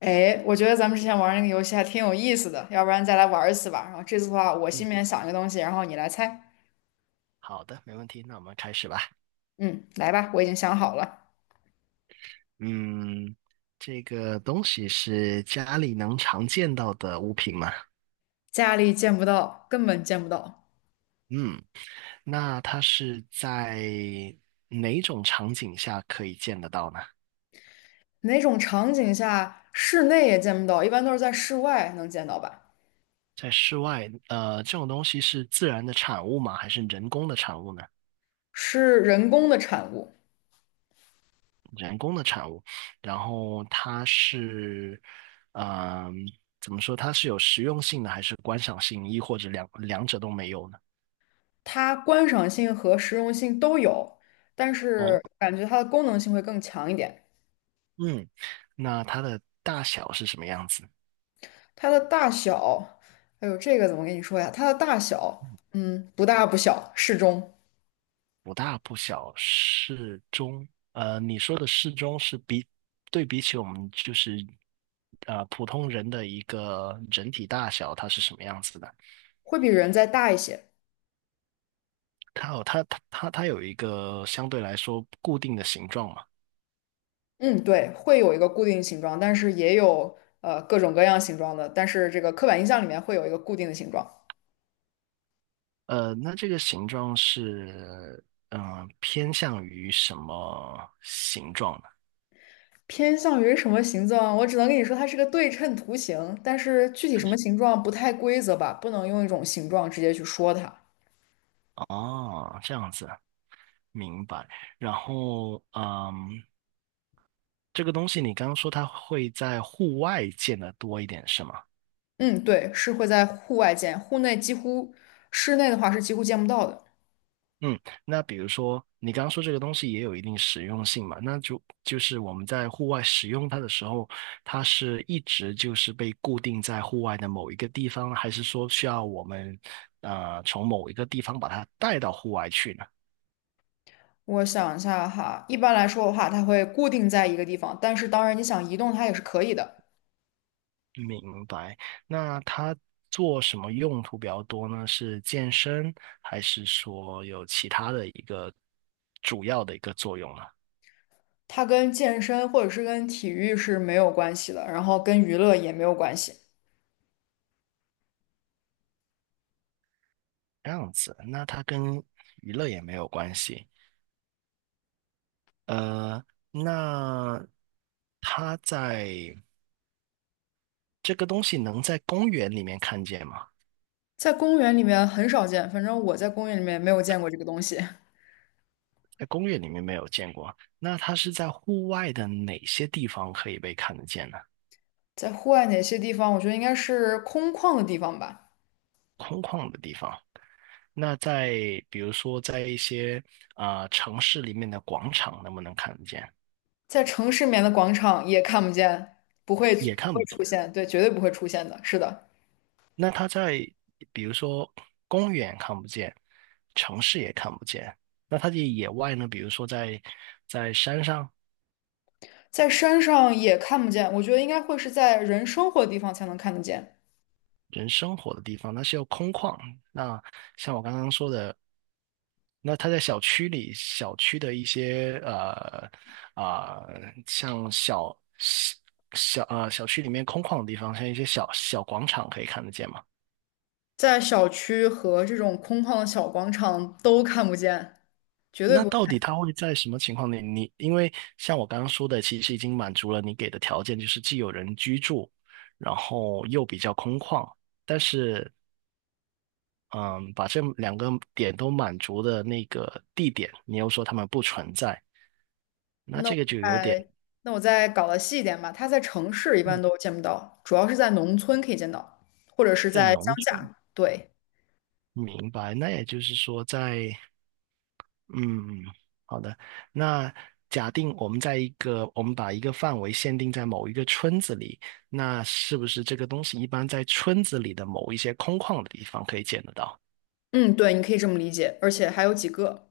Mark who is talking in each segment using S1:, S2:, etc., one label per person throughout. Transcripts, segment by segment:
S1: 哎，我觉得咱们之前玩那个游戏还挺有意思的，要不然再来玩一次吧。然后这次的话，我
S2: 嗯，
S1: 心里面想一个东西，然后你来猜。
S2: 好的，没问题，那我们开始吧。
S1: 嗯，来吧，我已经想好了。
S2: 嗯，这个东西是家里能常见到的物品吗？
S1: 家里见不到，根本见不到。
S2: 嗯，那它是在哪种场景下可以见得到呢？
S1: 哪种场景下室内也见不到？一般都是在室外能见到吧？
S2: 在室外，这种东西是自然的产物吗？还是人工的产物呢？
S1: 是人工的产物，
S2: 人工的产物，然后它是，嗯、怎么说？它是有实用性的，还是观赏性，亦或者两者都没有呢？
S1: 它观赏性和实用性都有，但是
S2: 哦。
S1: 感觉它的功能性会更强一点。
S2: 嗯，那它的大小是什么样子？
S1: 它的大小，哎呦，这个怎么跟你说呀？它的大小，嗯，不大不小，适中。
S2: 不大不小，适中。你说的适中是对比起我们普通人的一个整体大小，它是什么样子的？
S1: 会比人再大一些。
S2: 它有它它它它有一个相对来说固定的形状嘛？
S1: 嗯，对，会有一个固定形状，但是也有各种各样形状的，但是这个刻板印象里面会有一个固定的形状，
S2: 那这个形状是偏向于什么形状呢？
S1: 偏向于什么形状？我只能跟你说它是个对称图形，但是具体什么形状不太规则吧，不能用一种形状直接去说它。
S2: 哦，这样子，明白。然后，嗯。这个东西你刚刚说它会在户外见的多一点，是吗？
S1: 嗯，对，是会在户外见，户内几乎，室内的话是几乎见不到的。
S2: 嗯，那比如说你刚刚说这个东西也有一定实用性嘛，那就是我们在户外使用它的时候，它是一直就是被固定在户外的某一个地方，还是说需要我们从某一个地方把它带到户外去呢？
S1: 我想一下哈，一般来说的话，它会固定在一个地方，但是当然你想移动它也是可以的。
S2: 明白。那它做什么用途比较多呢？是健身，还是说有其他的一个主要的一个作用呢？
S1: 它跟健身或者是跟体育是没有关系的，然后跟娱乐也没有关系，
S2: 这样子，那它跟娱乐也没有关系。呃，那它在这个东西能在公园里面看见吗？
S1: 在公园里面很少见，反正我在公园里面没有见过这个东西。
S2: 在公园里面没有见过。那它是在户外的哪些地方可以被看得见呢？
S1: 在户外哪些地方，我觉得应该是空旷的地方吧，
S2: 空旷的地方。那在比如说在一些城市里面的广场能不能看得见？
S1: 在城市里面的广场也看不见，不会
S2: 也看不见。
S1: 出现，对，绝对不会出现的，是的，
S2: 那它在比如说公园看不见，城市也看不见，那它的野外呢？比如说在山上
S1: 在山上也看不见，我觉得应该会是在人生活的地方才能看得见，
S2: 人生活的地方，那是要空旷。那像我刚刚说的，那它在小区里，小区的一些啊、像小区里面空旷的地方，像一些小小广场可以看得见吗？
S1: 在小区和这种空旷的小广场都看不见，绝对
S2: 那
S1: 不。
S2: 到底他会在什么情况里？你因为像我刚刚说的，其实已经满足了你给的条件，就是既有人居住，然后又比较空旷。但是，嗯，把这两个点都满足的那个地点，你又说他们不存在，那
S1: 那
S2: 这
S1: 我
S2: 个就有点
S1: 再那我再搞得细一点吧，它在城市一般
S2: 嗯，
S1: 都见不到，主要是在农村可以见到，或者是
S2: 在
S1: 在乡
S2: 农村。
S1: 下。对，
S2: 明白。那也就是说在，嗯，好的。那假定我们在一个，我们把一个范围限定在某一个村子里，那是不是这个东西一般在村子里的某一些空旷的地方可以见得到？
S1: 嗯，对，你可以这么理解，而且还有几个，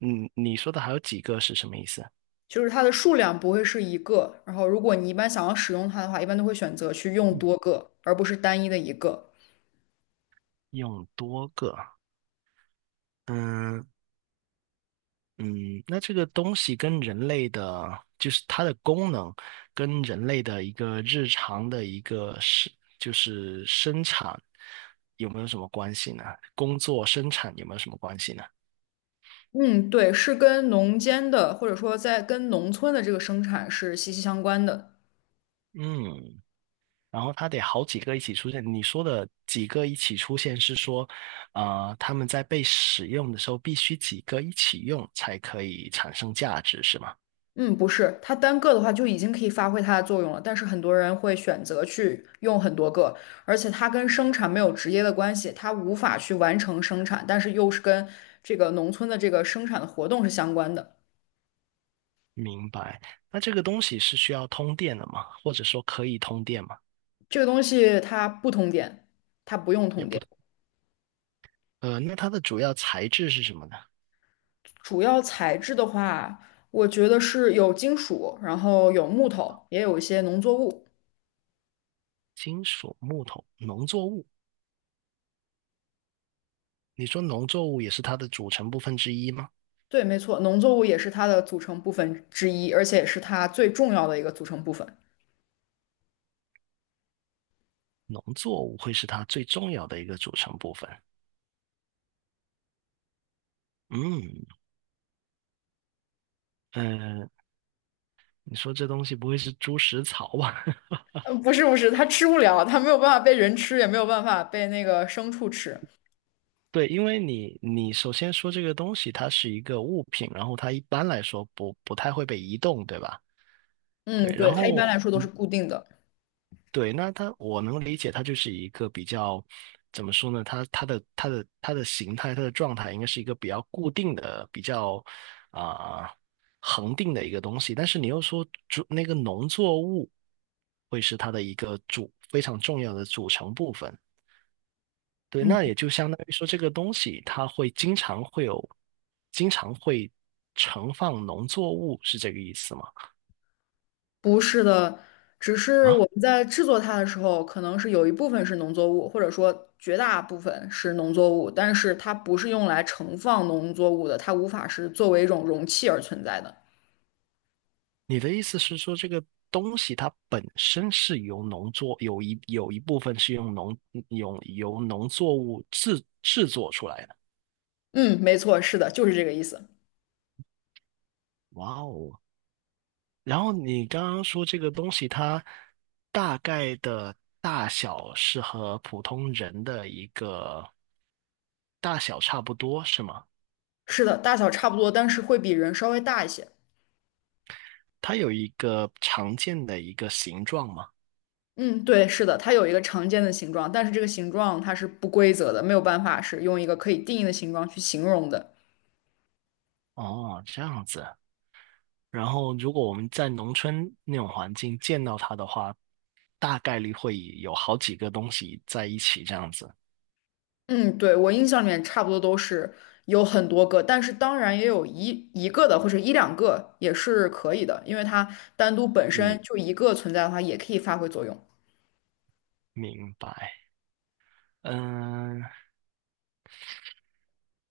S2: 嗯，你说的还有几个是什么意思？
S1: 就是它的数量不会是一个。然后，如果你一般想要使用它的话，一般都会选择去用
S2: 嗯
S1: 多个，而不是单一的一个。
S2: 用多个，嗯，嗯，那这个东西跟人类的，就是它的功能，跟人类的一个日常的一个是，就是生产有没有什么关系呢？工作生产有没有什么关系呢？
S1: 嗯，对，是跟农间的或者说在跟农村的这个生产是息息相关的。
S2: 嗯，然后它得好几个一起出现。你说的几个一起出现是说，他们在被使用的时候必须几个一起用才可以产生价值，是吗？
S1: 嗯，不是，它单个的话就已经可以发挥它的作用了，但是很多人会选择去用很多个，而且它跟生产没有直接的关系，它无法去完成生产，但是又是跟这个农村的这个生产的活动是相关的。
S2: 明白。那这个东西是需要通电的吗？或者说可以通电吗？
S1: 这个东西它不通电，它不用
S2: 也
S1: 通
S2: 不。
S1: 电。
S2: 那它的主要材质是什么呢？
S1: 主要材质的话，我觉得是有金属，然后有木头，也有一些农作物。
S2: 金属、木头、农作物。你说农作物也是它的组成部分之一吗？
S1: 对，没错，农作物也是它的组成部分之一，而且也是它最重要的一个组成部分。
S2: 农作物会是它最重要的一个组成部分。嗯，呃，你说这东西不会是猪食草吧？
S1: 不是不是，它吃不了，它没有办法被人吃，也没有办法被那个牲畜吃。
S2: 对，因为你首先说这个东西它是一个物品，然后它一般来说不太会被移动，对吧？
S1: 嗯，
S2: 对，
S1: 对，
S2: 然
S1: 它一般
S2: 后
S1: 来说都是固定的。
S2: 对，那它我能理解，它就是一个比较怎么说呢？它的形态，它的状态应该是一个比较固定的、比较啊、恒定的一个东西。但是你又说那个农作物会是它的一个非常重要的组成部分。对，
S1: 嗯，
S2: 那也就相当于说这个东西它会经常会有，经常会盛放农作物，是这个意思吗？
S1: 不是的，只是我
S2: 啊？
S1: 们在制作它的时候，可能是有一部分是农作物，或者说绝大部分是农作物，但是它不是用来盛放农作物的，它无法是作为一种容器而存在的。
S2: 你的意思是说，这个东西它本身是由农作，有一有一部分是用由农作物制作出来的。
S1: 嗯，没错，是的，就是这个意思。
S2: 哇哦！然后你刚刚说这个东西它大概的大小是和普通人的一个大小差不多，是吗？
S1: 是的，大小差不多，但是会比人稍微大一些。
S2: 它有一个常见的一个形状吗？
S1: 嗯，对，是的，它有一个常见的形状，但是这个形状它是不规则的，没有办法是用一个可以定义的形状去形容的。
S2: 哦，这样子。然后，如果我们在农村那种环境见到它的话，大概率会有好几个东西在一起这样子。
S1: 嗯，对，我印象里面差不多都是有很多个，但是当然也有一个的或者一两个也是可以的，因为它单独本
S2: 嗯，
S1: 身就一个存在的话，也可以发挥作用。
S2: 明白。嗯，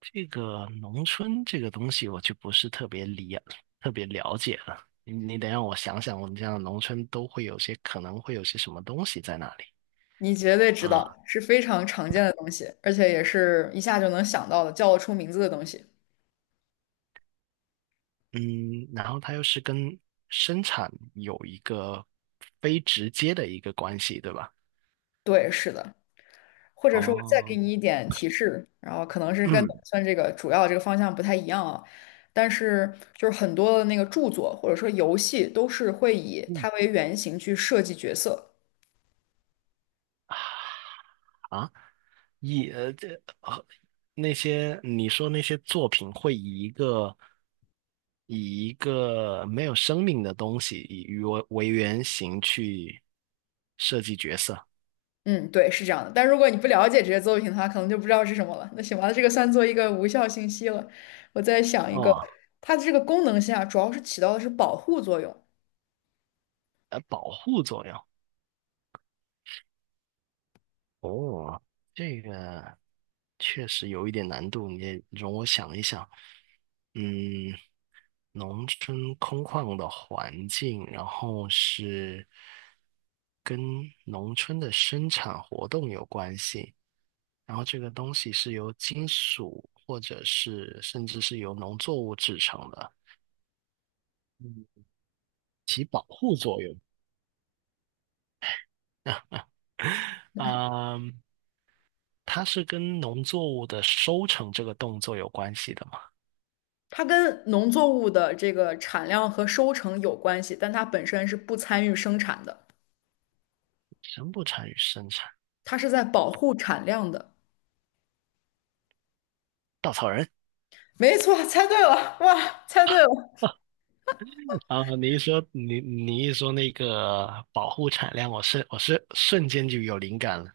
S2: 这个农村这个东西我就不是特别了解了。你得让我想想，我们这样的农村都会有些可能会有些什么东西在那里
S1: 你绝对知道，
S2: 啊？
S1: 是非常常见的东西，而且也是一下就能想到的，叫得出名字的东西。
S2: 嗯，然后它又是跟生产有一个非直接的一个关系，对吧？
S1: 对，是的。或者说我再给
S2: 哦，
S1: 你一点提示，然后可能是跟打
S2: 嗯
S1: 算这个主要这个方向不太一样啊，但是就是很多的那个著作或者说游戏都是会以
S2: 嗯。
S1: 它为原型去设计角色。
S2: 啊，以呃这啊那些你说那些作品会以一个以一个没有生命的东西以鱼为原型去设计角色
S1: 嗯，对，是这样的。但如果你不了解这些作品的话，可能就不知道是什么了。那行吧，这个算作一个无效信息了。我再想一个，
S2: 哦，
S1: 它的这个功能性啊，主要是起到的是保护作用。
S2: 保护作用哦，这个确实有一点难度，你也容我想一想，嗯，农村空旷的环境，然后是跟农村的生产活动有关系。然后这个东西是由金属或者是甚至是由农作物制成的，嗯保护作用。嗯，它是跟农作物的收成这个动作有关系的嘛？
S1: 它跟农作物的这个产量和收成有关系，但它本身是不参与生产的。
S2: 生不产与生产，
S1: 它是在保护产量的。
S2: 稻草人
S1: 没错，猜对了，哇，猜对了。
S2: 啊！你一说那个保护产量，我是瞬间就有灵感了，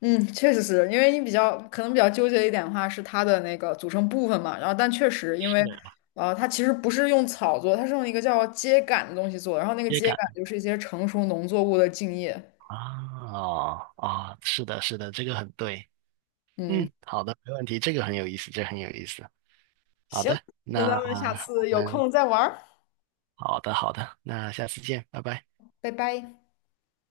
S1: 嗯，确实是因为你比较可能比较纠结一点的话是它的那个组成部分嘛，然后但确实因为
S2: 是
S1: 它其实不是用草做，它是用一个叫秸秆的东西做，然后那个
S2: 接
S1: 秸秆
S2: 感
S1: 就是一些成熟农作物的茎叶。
S2: 啊啊！是的，是的，这个很对。
S1: 嗯，
S2: 嗯，好的，没问题，这个很有意思，这个很有意思。好
S1: 行，
S2: 的，
S1: 那
S2: 那
S1: 咱们下
S2: 我
S1: 次有
S2: 们
S1: 空再玩儿。
S2: 好的好的，那下次见，拜拜。
S1: 拜拜。